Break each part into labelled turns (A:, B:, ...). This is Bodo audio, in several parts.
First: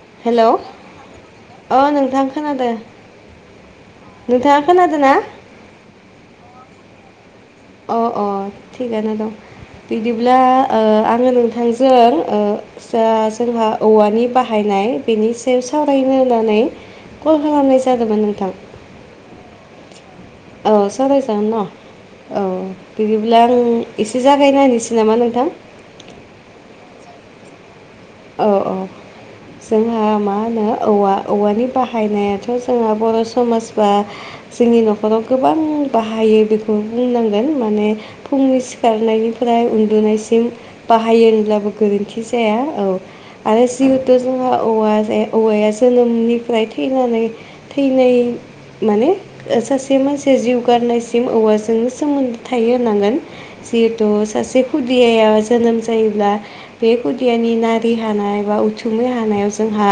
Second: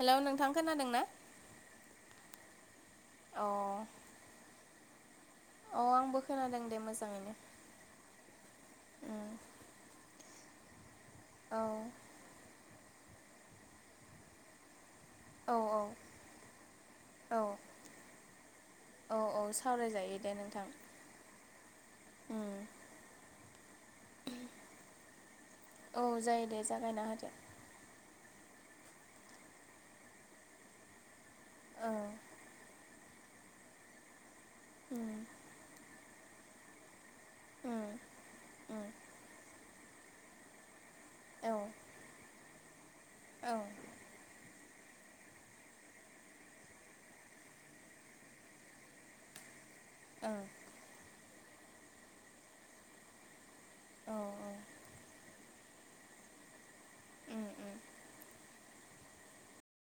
A: हेलौ नोंथां खोनादों ना?
B: अ नोंथां खोनादो
A: अ अ आंबो खोनादों दे मोजाङैनो
B: अ अ थिगानो दं
A: उम
B: बिदिब्ला ओ आङो
A: औ
B: नोंथांजों ओ जा जोंहा औवानि बाहायनाय बेनि
A: औ
B: सायाव सावरायनो होननानै
A: औ
B: कल खालामनाय जादोंमोन नोंथां।
A: औ औ सावरायजायो दे नों
B: औ सावराय जागोन न? औ बिदिब्ला आं एसे जागायनायसै नामा नोंथां?
A: औ जायो दे जागायना होदो।
B: औ औ जोंहा मा होनो औ औवानि
A: औ
B: बाहायनायाथ' जोंहा बर' समाजबा जोंनि
A: उम
B: न'खराव गोबां बाहायो बेखौ बे बुंनांगोन
A: उम
B: माने फुंनि
A: उम
B: सिखारनायनिफ्राय उन्दुनायसिम बाहायो
A: औ
B: होनब्लाबो गोरोन्थि जाया औ आरो
A: ओं
B: जिउ जिहेतु जोंहा औवा जे औवाया जोनोमनिफ्राय थैनानै थैनाय माने सासे
A: औ
B: मानसिया जिउ गारनायसिम औवाजोंनो सोमोन्दो थायो होनांगोन। जिहेथु
A: औ
B: सासे खुदियाया जोनोम जायोब्ला बे
A: उम
B: खुदियानि ना
A: उम
B: रि हानाय बा उथुमै हानायाव जोंहा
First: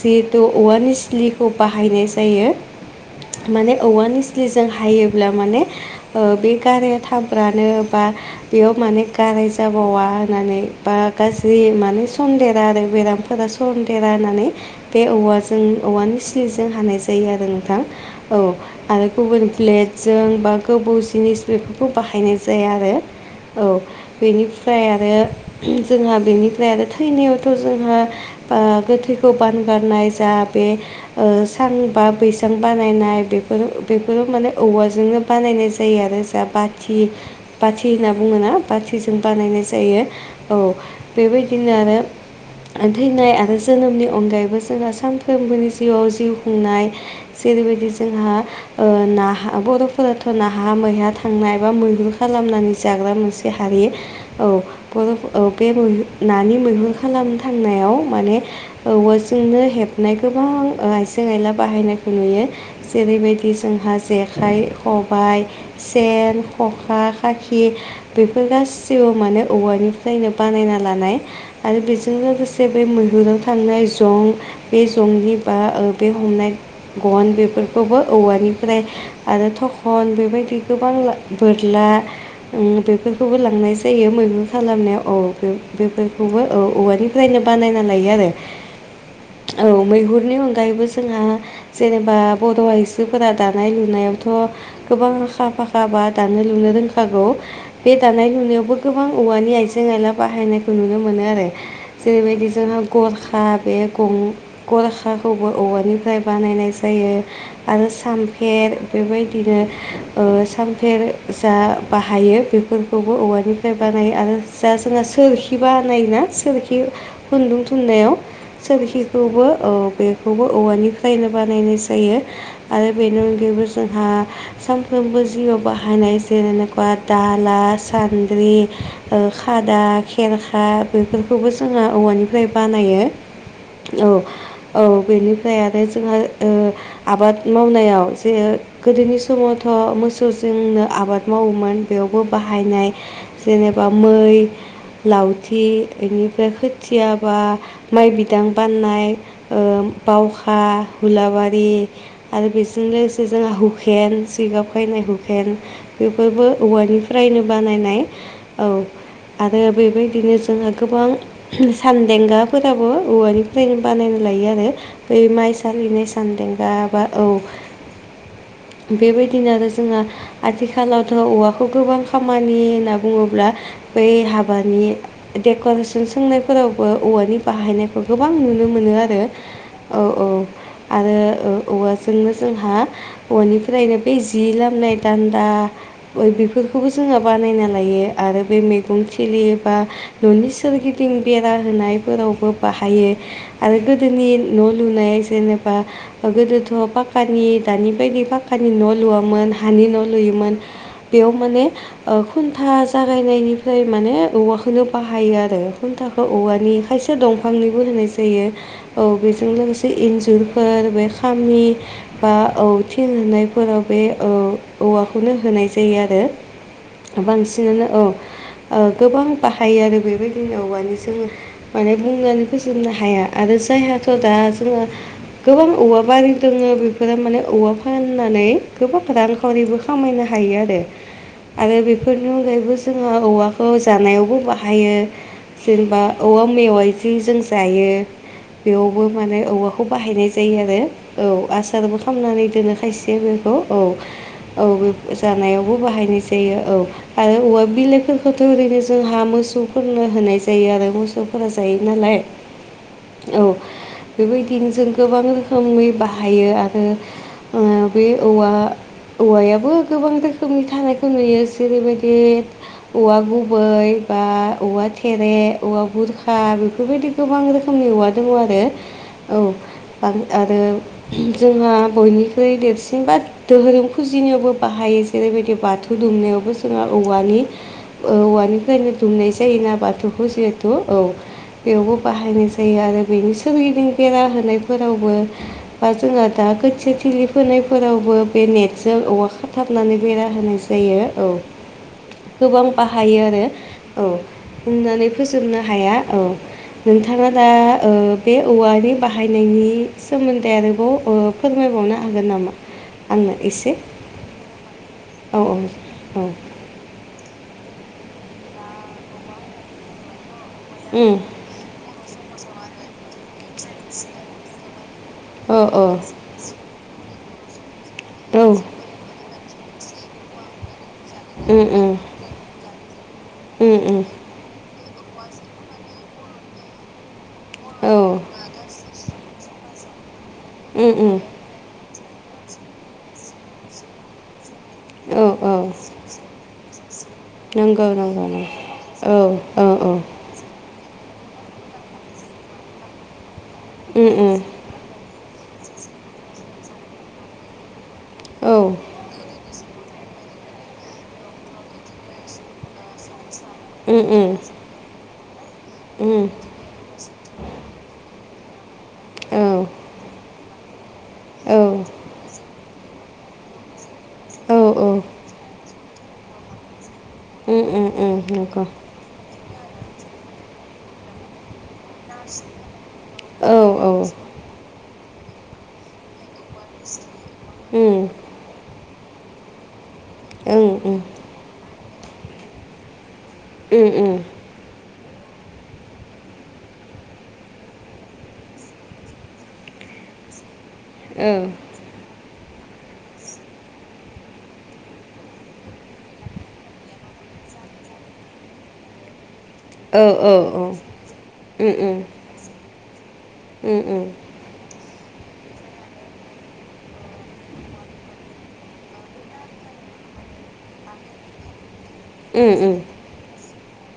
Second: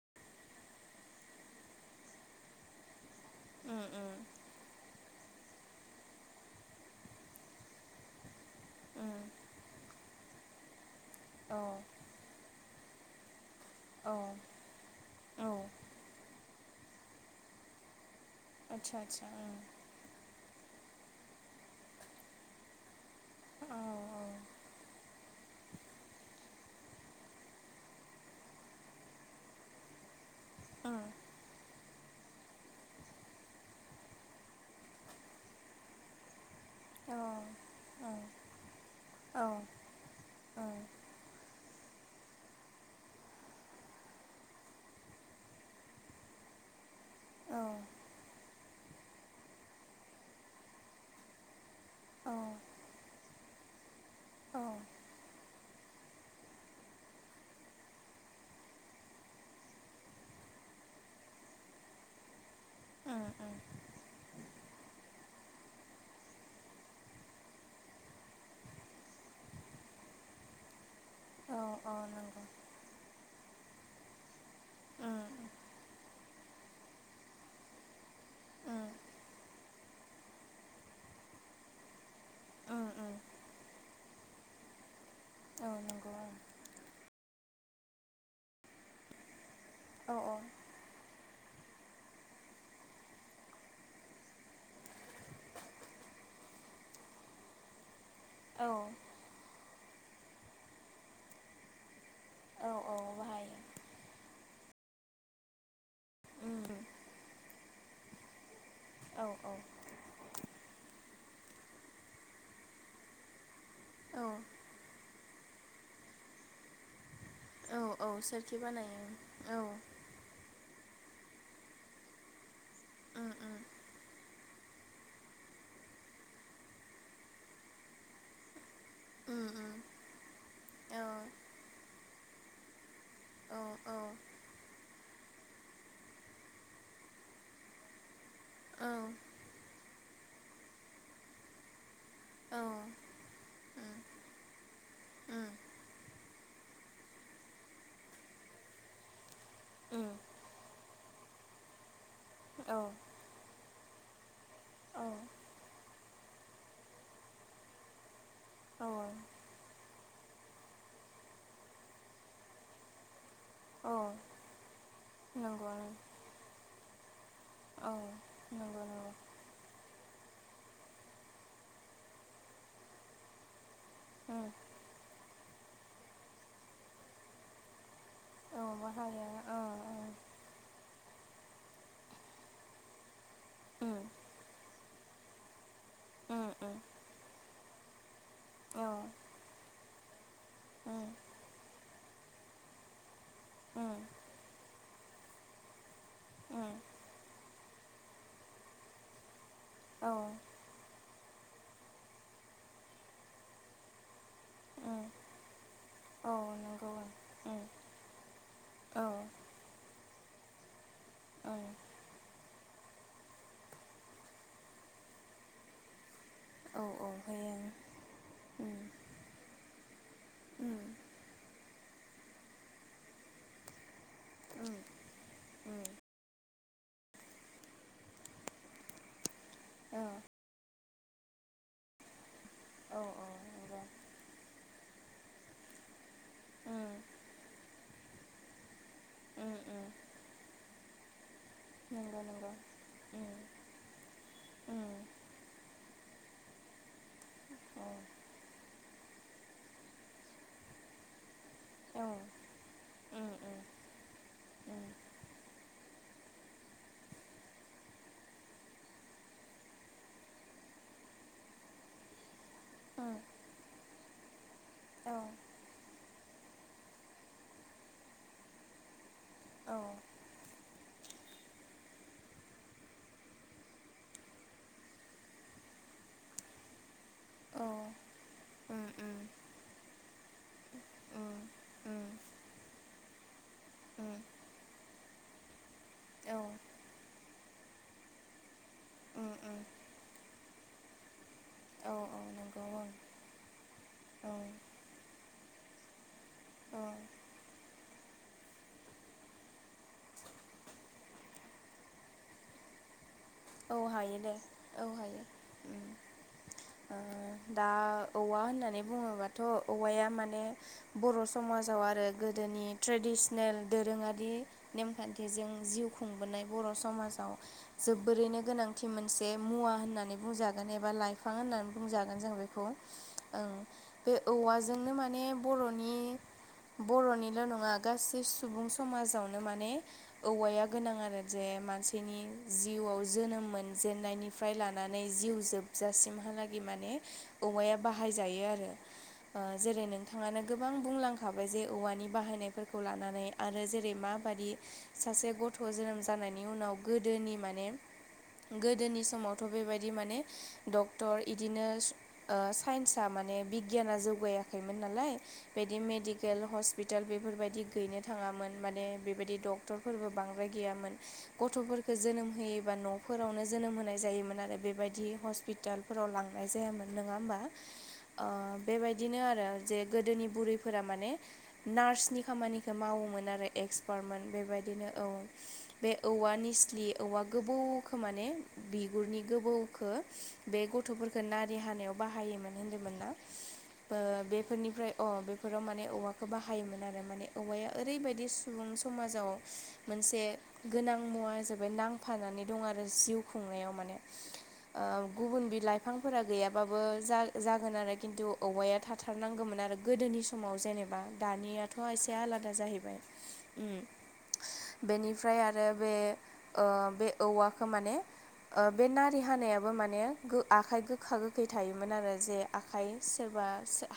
B: जिहेथु औवानि निसलिखौ बाहायनाय जायो माने
A: उम
B: औवा
A: उम
B: निस्लिजों हायोब्ला माने ओ बे गाराया थाब्रानो बा बेयाव माने
A: उम
B: गाराय जाबावा होननानै बा
A: औ
B: गाज्रि माने सन्देरा आरो बेरामफोरा सन्देरा
A: औ
B: होननानै बे
A: औ
B: औवाजों औवा निस्लिजों हानाय जायो आरो नोंथां औ
A: आतसा
B: आरो
A: आतसा
B: गुबुन
A: उम
B: प्लेट जों बा गोबौ जिनिस बेफोरखौ बाहायनाय जाया आरो औ बेनिफ्राय आरो जोंहा बेनिफ्राय आरो थैनायावथ' जोंहा ओ गोथैखौ बानगारनाय जा बे
A: उम
B: ओ सां बा बैसां बानायनाय बेफोरो बेफोरो माने औवाजोंनो बानायनाय जायो आरो दा बाथि
A: औ
B: बाथि होनना
A: उम
B: बुङो ना बाथिजों
A: औ उम औ
B: बानायनाय जायो औ बेबायदिनो आरो थैनाय आरो जोनोमनि अनगायैबो जोंहा सानफ्रोमबोनि जिउआव जिउ खुंनाय
A: औ
B: जेरैबायदि जोंहा ओ नाहा बर'फोराथ' नाहा मैहा थांनाय एबा मैहुर
A: उम
B: खालामनानै जाग्रा मोनसे हारि औ बर' औ बे मोन नानि मैहुर खालाम थांनायाव माने औवाजोंनो हेबनाय गोबां आइजें आयला बाहायनायखौ नुयो
A: उम
B: जेरैबायदि जोंहा जेखाइ खबाय सेन खखा खाखि बेफोर गासिबो माने औवानिफ्रायनो बानायना लानाय
A: औ
B: आरो
A: औ
B: बेजों
A: नंगौ
B: लोगोसे बे मैहुराव थांनाय जं बे
A: उम
B: जंनि बा ओ बे हमनाय गन बेफोरखौबो औवानिफ्राय
A: उम
B: आरो थखन बेबायदि गोबां बोरला उम बेफोरखौबो लांनाय जायो मैहुर खालामनायाव औ बेफोरखौबो औ औवानि फायनो बानायना लायो आरो औ मैहुरनि
A: ओं
B: अनगायैबो जोंहा जेनेबा बड' आइजोफोरा दानाय लुनायावथ' गोबां आखा फाखा बा दानो लुनो रोंखागौ बे दानाय
A: औ
B: जावबो गोबां औवानि आइजें आयला बाहायनायखौ नुनो मोनो आरो जेरैबायदि
A: औ
B: जोंना
A: औ
B: गरखा
A: बाहायो
B: बे गं गरखाखौबो औवानिफ्राय
A: उम
B: बानायनाय जायो आरो सामफेर
A: औ औ
B: बेबायदिनो ओ सामफेर जा बाहायो बेफोरखौबो औवानिफ्राय बानायो
A: औ
B: आरो जा जोंहा सोर सोरखि बानायनायोना सोरखि खुन्दुं
A: औ औ
B: थुननायाव
A: सोरखि बानायो
B: सोरखिखौबो
A: औ
B: बे बेखौबो औवानिफ्रायनो बानायनाय जायो आरो बेनि
A: उम उम
B: अनगायैबो जोंहा सानफ्रोमबो जिउआव बाहायनाय जेन'बा दाला सान्द्रि ओ
A: उम
B: खादा खेरखा
A: औ
B: बेफोरखौबो जोङो औवानिफ्राय बानायो औ औ बेनिफ्राय आरो जोंहा ओ आबाद मावनायाव जे
A: उम
B: गोदोनि समावथ' मोसौजोंनो आबाद मावोमोन बेयावबो
A: उम
B: बाहायनाय जेनेबा मै लावथि बेनिफ्राय खोथियाबा माइ बिदां बाननाय ओ बावखा हुलाबारि आरो
A: औ
B: बेजोंनो जोंहा हुकेन जिगाब
A: औ
B: खायनाय
A: औ
B: हुकेन बेफोरबो औवानिफ्रायनो बानायनाय औ आरो बेबायदिनो जोंहा गोबां सानदेंगाफोराबो औवानि फ्रायनो बानायना लायो आरो बै
A: नंगौ
B: माइसालिनाय सान्देंगा बा
A: नंगौ नंगौ
B: औ बेबायदिनो आरो जोङो आथिखालावथ' औवाखौ गोबां खामानि होनना बुङोब्ला बै
A: उम
B: बानि डेक'रेसन सोंनायफोरावबो औवानि बाहायनाय गोबां नुनो मोनो आरो औ औ आरो औवाजोंनो जोंहा
A: उम
B: औवानिफ्रायनो बै जि लामनाय दान्दा
A: उम
B: बेफोरखौबो जोङो बानायना लायो आरो बे
A: औ
B: मैगं थिलि एबा न'नि
A: उम
B: सोरगिदिं बेरा होनायफोरावबो बाहायो आरो
A: उम
B: गोदनि न' लुनाय जेनबा गोदोथ'
A: उम
B: पाक्कानि दानि बायदि पाक्कानि न' लुवामोन हानि न'
A: औ
B: लुयोमोन बेयाव माने खुन्था जागायनायनि फ्राय माने औवाखौनो
A: उम
B: बाहायो आरो खुनथाखो
A: औ
B: औवानि
A: नंगौ
B: खायसे दं
A: ओं
B: फांनिबो
A: उम
B: होनाय जायो औ बेजों लोगोसे इन्जुरफोर बे खामि
A: ओं
B: बा औ थिं होनायफोराव बे औ औवाखौनो होनाय जायो आरो
A: औ होयो
B: बांसिनानो औ
A: ओं
B: ओ गोबां बाहायो आरो बेबायदिनो
A: उम
B: औवानि जोङो माने बुंनानै फोजोबनो हाया आरो जायहाथ' दा
A: उम
B: जोङो गोबां औवा बारि दङो बेफोरो माने औवा फाननानै गोबां रां खावरिबो
A: उम
B: खामायनो हायो आरो आरो बेफोरनि अनगायैबो
A: औ
B: जोंहा
A: औ
B: औवा खौ
A: नंगौ
B: जानायावबो बाहायो जेनेबा औवा मेवाइ
A: उम
B: जि जों जायो बेयावबो माने
A: उम
B: औवाखौ
A: उम
B: बाहायनाय जायो आरो औ आसारबो
A: नंगौ
B: खालामनानै
A: नंगौ
B: दोनो खायसे
A: उम
B: बेखौ औ औ बे
A: उम
B: जानायावबो बाहायनाय जायो औ आरो औवा
A: औ
B: बिलाइफोरखौ थ' ओरैनो जोंहा मोसौफोरनो होनाय जायो आरो मोसौफोरा जायो
A: औ
B: नालाय
A: उम उम
B: औ बेबायदिनो जों गोबां रोखोमै बाहायो आरो ओ बे औवा औवायाबो गोबां रोखोमनि थानायखौ नुयो जेरैबायदि औवा गुबै बा औवा थेरे औवा गुरखा बेफोरबायदि गोबां रोखोमनि औवा दंङो आरो औ
A: औ
B: आरो जोंहा बयनिख्रुइ देरसिन बा दोहोरोम फुजिनायावबो बाहायो जेरैबायदि बाथौ दुमनायावबो जोंहा औवानि औवानिफ्रायनो दुमनाय जायोना बाथौखौ जिहेथु औ बेयावबो बाहायनाय जायो आरो बेनि सोरगिदिं बेरा होनायफोरावबो बा जोंहा दा गोथिया थिलि फोनायफोरावबो बे नेटजों औवा
A: उम उम
B: खाथाबनानै बेरा होनाय जायो जायो औ
A: औ औ नंगौ
B: गोबां
A: ओं
B: बाहायो आरो औ होननानै फोजोबनो हाया औ
A: औ
B: नोंथांङा दा ओ बे औवानि बाहायनायनि सोमोन्दै आरोबाव ओ फोरमायबावनो हागोन नामा आंनो एसे
A: औ हायो दे औ हायो
B: औ औ
A: उम
B: औ
A: दा औवा होननानै बुंङोबाथ' औवाया माने
B: उम
A: बर' समाजाव आरो गोदोनि ट्रेडिसनेल दोरोङारि नेमखान्थिजों
B: औ
A: जिउ
B: औ
A: खुंबोनाय बर' समाजाव जोबोरैनो
B: औ
A: गोनांथि मोनसे मुवा होननानै बुंजागोन एबा लाइफ फां
B: ओम
A: होननानै
B: ओम
A: बुंजागोन जों बेखौ ओं बे औवाजोंनो माने बर'नि बर'निल' नङा
B: औ
A: गासै सुबुं समाजावनो माने औवाया
B: उम
A: गोनां आरो
B: उम
A: जे मानसिनि जिउआव जोनोम मोन जेननायनि फ्राय लानानै
B: औ
A: जिउ
B: औ
A: जोब जासिमहालागै माने औवाया
B: नंगौ नंगौ
A: बाहायजायो आरो
B: नंगौ
A: ओ
B: औ औ
A: जेरै
B: औ
A: नोंथांङानो गोबां बुंलांखाबाय जे औवानि बाहायनायफोरखौ लानानै आरो जेरै
B: उम उम
A: माबादि सासे गथ' जोनोम जानायनि उनाव गोदोनि माने
B: औ
A: गोदोनि समाव थ' बेबायदि माने डक्टर बिदिनो स साइन्सा माने बिगियाना
B: उम उम
A: जौगायाखैमोन नालाय बिदि
B: उम
A: मेडिकेल हस् हस्पिटाल बेफोरबायदि गैनो थांङामोन माने बेबायदि
B: औ
A: डक्टरफोरबो बांद्राय गैयामोन
B: औ
A: गथ'फोरखौ जोनोम होयोबा न' फोरावनो जोनोम होनाय जायोमोन आरो
B: औ
A: बेबायदि हस्पिटालफोराव लांनाय जायामोन नङा होमबा
B: उम उम उम नंगौ
A: बेबायदिनो आरो जे गोदोनि बुरैफोरा माने नार्सनि खामानिखौ मावोमोन आरो
B: औ औ उम
A: एक्सपार्टमोन बेबायदिनो औ बे औवा निस्लि औवा
B: ओं
A: गोबौखौमाने बिगुरनि गोबौखो
B: उम
A: बे
B: उम उम
A: गथ'फोरफोरखौ नारि हानायाव बाहायोमोन होनदोंमोन ना
B: औ औ
A: ओ बे फोरनिफ्राय अ बेफोराव माने औवाखौ बाहायोमोन आरो माने औवाया ओरैबायदि सुबुं समाजाव मोनसे गोनां मुवा
B: औ
A: जाबाय नांफानानै दं आरो जिउ खुंनायाव माने गुबुन बिलाइफांफोरा गैयाबाबो जागोन आरो खिन्थु औवाया थाथारनांगौमोन आरो
B: उम उम उम औ उम औ उम
A: गोदोनि समाव जेनेबा दानियाथ' एसे आलादा जाहैबाय ओम बेनिफ्राय आरो बे बे औवाखौ माने ओ बे नारि हानायाबो माने आखाइ गोखा गोखै थायोमोन आरो जे आखाइ सोरबा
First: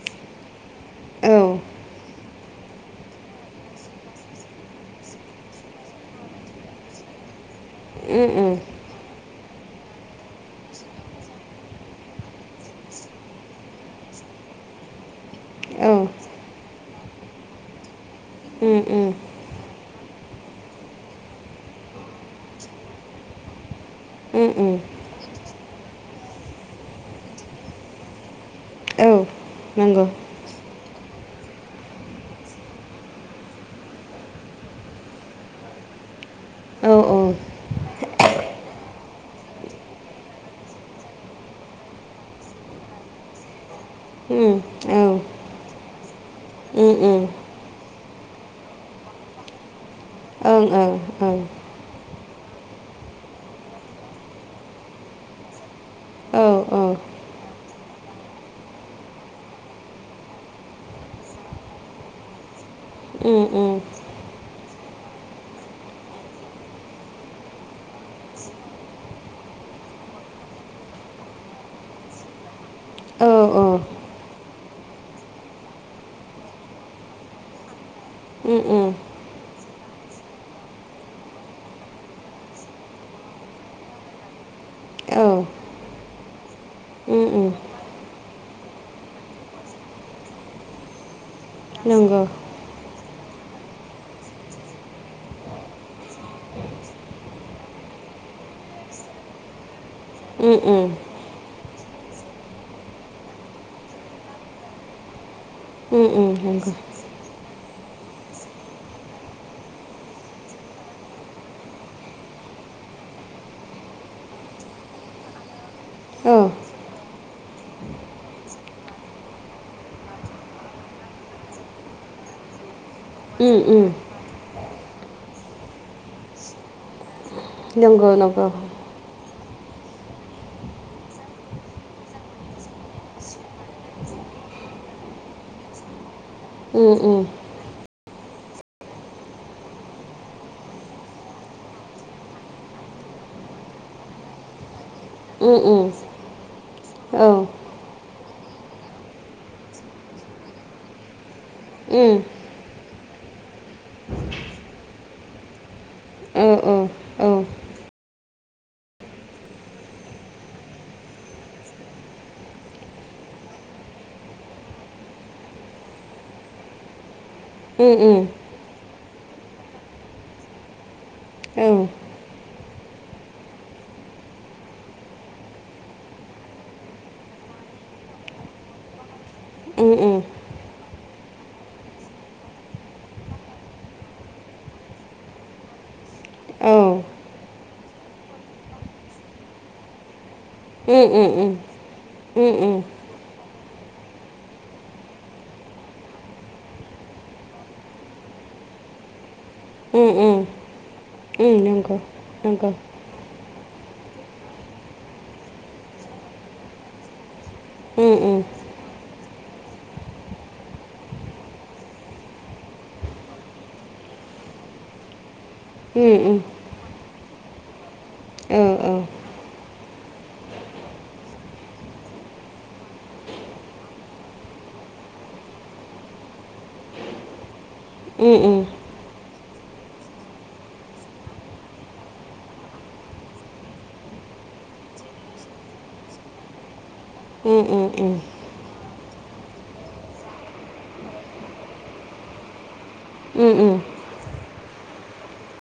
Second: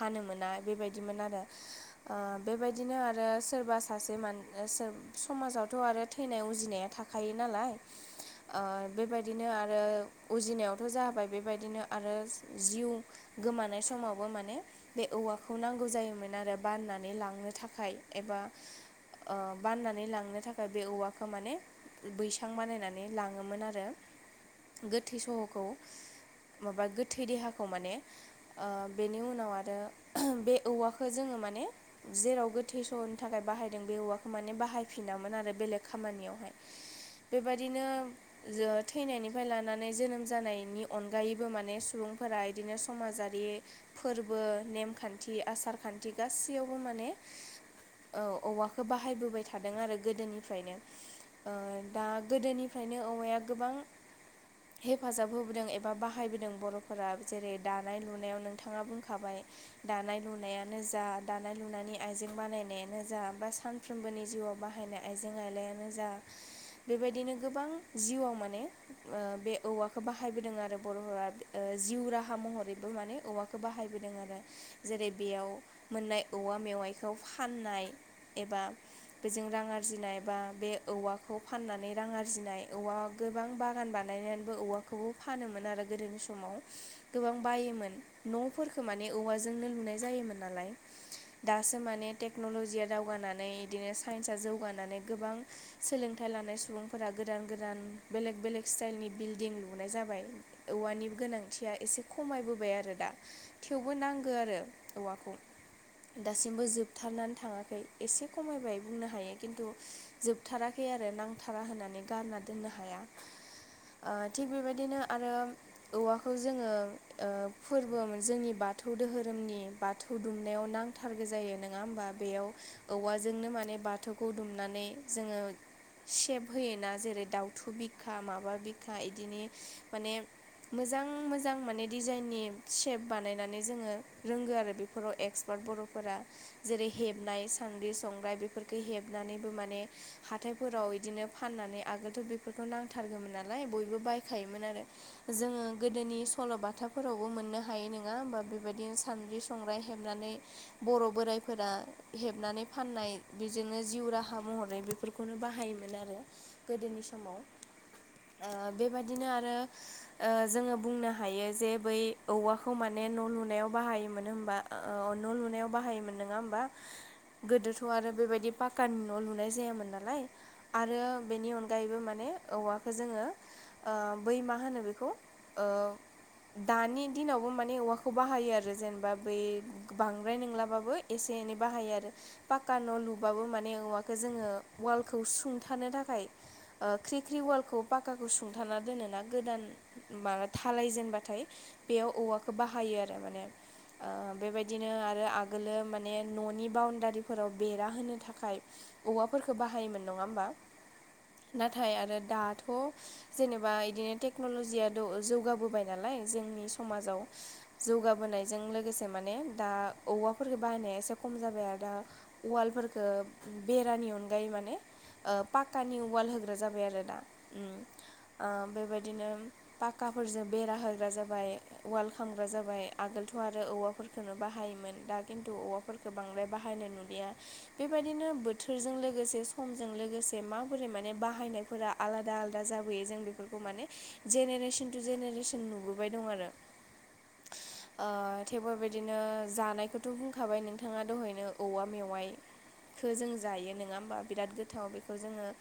A: हानो मोना बेबायदिमोन आरो ओ बेबायदिनो आरो सोरबा सासे माने समाजावथ' आरो थैनाय उजिनाया थाखायो नालाय ओ बेबायदिनो आरो उजिनायाव थ' जाबाय बेबायदिनो आरो जिउ गोमानाय समावबो माने बे औवाखौ नांगौ जायोमोन आरो बाननानै लांनो थाखाय एबा
B: ओम‌ ओम
A: ओ बाननानै लांनो थाखाय बे औवाखौ माने बैसां बानायनानै लाङोमोन आरो
B: उ उ
A: गोथै सहखौ माबा गोथै देहाखौ माने ओ बेनि
B: औ
A: उनाव आरो
B: नंगौ
A: बे औवाखौ जोङो माने जेराव गोथै स'नि थाखाय बाहायदों बे औवाखौ माने बाहायफिनामोन आरो बेलेग खामानियावहाय
B: औ औ
A: बेबायदिनो जो थैनायनिफ्राय लानानै जोनोम जानायनि अनगायैबो माने सुबुंफोरा बिदिनो समाजारि फोरबो
B: ओं ओं
A: नेमखान्थि आसार खान्थि गासैयावबो
B: ओं
A: माने
B: ओं
A: औ औवाखौ बाहायबोबाय थादों आरो
B: ओं औ
A: गोदोनिफ्रायनो
B: औ
A: दा गोदोनिफ्रायनो औवाया गोबां हेफाजाब होबोदों एबा बाहायबोदों
B: औ
A: बर'फोरा
B: औ
A: जेरै दानाय लुनायाव नोंथाङा बुंखाबाय दानाय लुनायानो जा दानाय लुनायनि आइजें बानायनाया जा बा
B: औ
A: सानफ्रोमबोनि जिउआव बाहायनाय आइजें आइलायानो जा बेबायदिनो गोबां जिउआव माने बे औवाखौ बाहायबोदों आरो बर'फोरा जिउ राहा महरै बो माने औवाखौ बाहायबोदों आरो जेरै बेयाव मोननाय औवा मेवाइखौ फाननाय एबा बेजों रां आरजिनाय बा बे औवाखौ फाननानै रां आरजिनाय औवा गोबां बागान बानायनानै औवाखौबो
B: नंगौ
A: फानोमोन आरो गोदोनि समाव गोबां बायोमोन न'फोरखौ माने औवाजोंनो लुनाय जायोमोन नालाय दासो माने
B: नंगौ
A: टेक्न'ल'जिया दावगानानै बिदिनो साइन्सआ जौगानानै गोबां सोलोंथाइ लानाय सुबुंफोरा गोदान गोदान बेलेग बेलेग स्टाइलनि बिल्डिं लुनाय जाबाय
B: औ
A: औवानि
B: नंगौ
A: गोनांथिया एसे खमायबोबाय आरो दा थेवबो नांगौ आरो औवाखौ
B: नंगौ
A: दासिमबो जोबथारनानै थाङाखै एसे खमायबाय बुंनो हायो खिनथु जोबथाराखै आरो नांथारा होननानै गारना दोननो हाया। ओ थिग बेबायदिनो आरो औवाखौ
B: औ औ
A: जोङो बो ओ फोरबो जोंनि बाथौ दोहोरोमनि बाथौ दुमनायाव नांथारगे जायो नङा होमबा ओ? बेयाव ओ औवाजोंनो
B: औ
A: माने
B: औ
A: बाथौखौ दुमनानै जोङो सेब होयोना जेरै दाउनि थु
B: नंगौ
A: बिखा
B: नंगौ
A: माबा बिखा बिदिनो माने बिदि ओ मोजां मोजां माने डिजाइननि सेप बानायनानै जोङो रोंगो आरो बेफोराव एक्स बर'फोरा जेरै हेबनाय सानद्रि संग्राय बेफोरखौ हेबनानैबो माने हाथायफोराव बिदिनो फाननानै आगोलदो नांथारगौमोन नालाय बयबो बायखायोमोन आरो जोङो गोदोनि सल'बाथाफोरा फोरावबो मोननो हायो नोङा होमबा बेबायदिनो सानद्रि संग्राय हेबनानै बर' बोराया फोरा हेबनानै फाननाय बेजोंनो जिउ राहा महरै बेफोरखौनो बाहायोमोन आरो गोदोनि समावनो ओ बेबादिनो आरो ओ जोङो बुंनो हायो जे बै औवाखौ माने न' लुनायाव बाहायोमोन होमबा ओ औ न' लुनायाव बाहायोमोन नङा होनबा।
B: [inaudible]
A: गोदोथ' आरो बेबादि पाक्कानि न' लुनाय जायामोन नालाय आरो बेनि अनगायैबो माने औवाखौ जोङो। ओ बै मा होनो बेखौ दानि दिनावबो माने औवाखौ बाहायो आरो जेनेबा बै बांद्राय नोंलाबाबो। एसे एनै बाहायो आरो। पाक्का न' लुबाबो माने औवाखौ जोङो ओ उवालखौ सुंथानो थाखाय ख्रिख्रि वालखौ पाक्काखौ सुंथाना दोनोना गोदान माबा थालाय जेनबाथाय बेयाव औवाखौ बाहायो आरो माने बेबादिनो आरो आगोलो माने न'नि बाउणडारिफोराव बेरा होनो थाखाय औवाफोरखौ बाहायोमोन नङा होमबा नाथाय आरो दाथ' जों जेनेबा बिदिनो टेक्न'ल'जिया जौगाबोबाय नालाय जोंनि समाजाव जौगाबोनायजों लोगोसे माने दा औवा फोरखौ बाहायनाया एसे खम जाबाय आरो दायो उवालफोरफोरखौ बेरानि अनगायै माने ओ पाक्कानि उवाल होग्रा जाबाय आरोना ओ
B: औ औ
A: बेबायदिनो पाक्काफोरजों बेरा होग्रा जाबाय। उवाल खांग्रा जाबाय आगोलथ' आरो औवाफोरफोरखौननो बाहायोमोन दा खिन्थु औवाफोरखौ ओ गोबांलाय बाहायनाय नुलिया बेबादिनो बोथोरजों लोगोसे समजों लोगोसे माबोरै माने बाहायनायफोरा आलादा आलादा दा जाबोयो जों बेफोरखौ माने जेनेरेसन टु जेनेरेसन नुबोबाय दं आरोना
B: उम उम उम।
A: थिग बेबायदिनो जानायखौथ' बुंखाबाय नोंथाङा दहायनो औवा मेवाइआ ओखौ जों जायो नङा होमबा बिराद गोथाव बेखौ जोङो।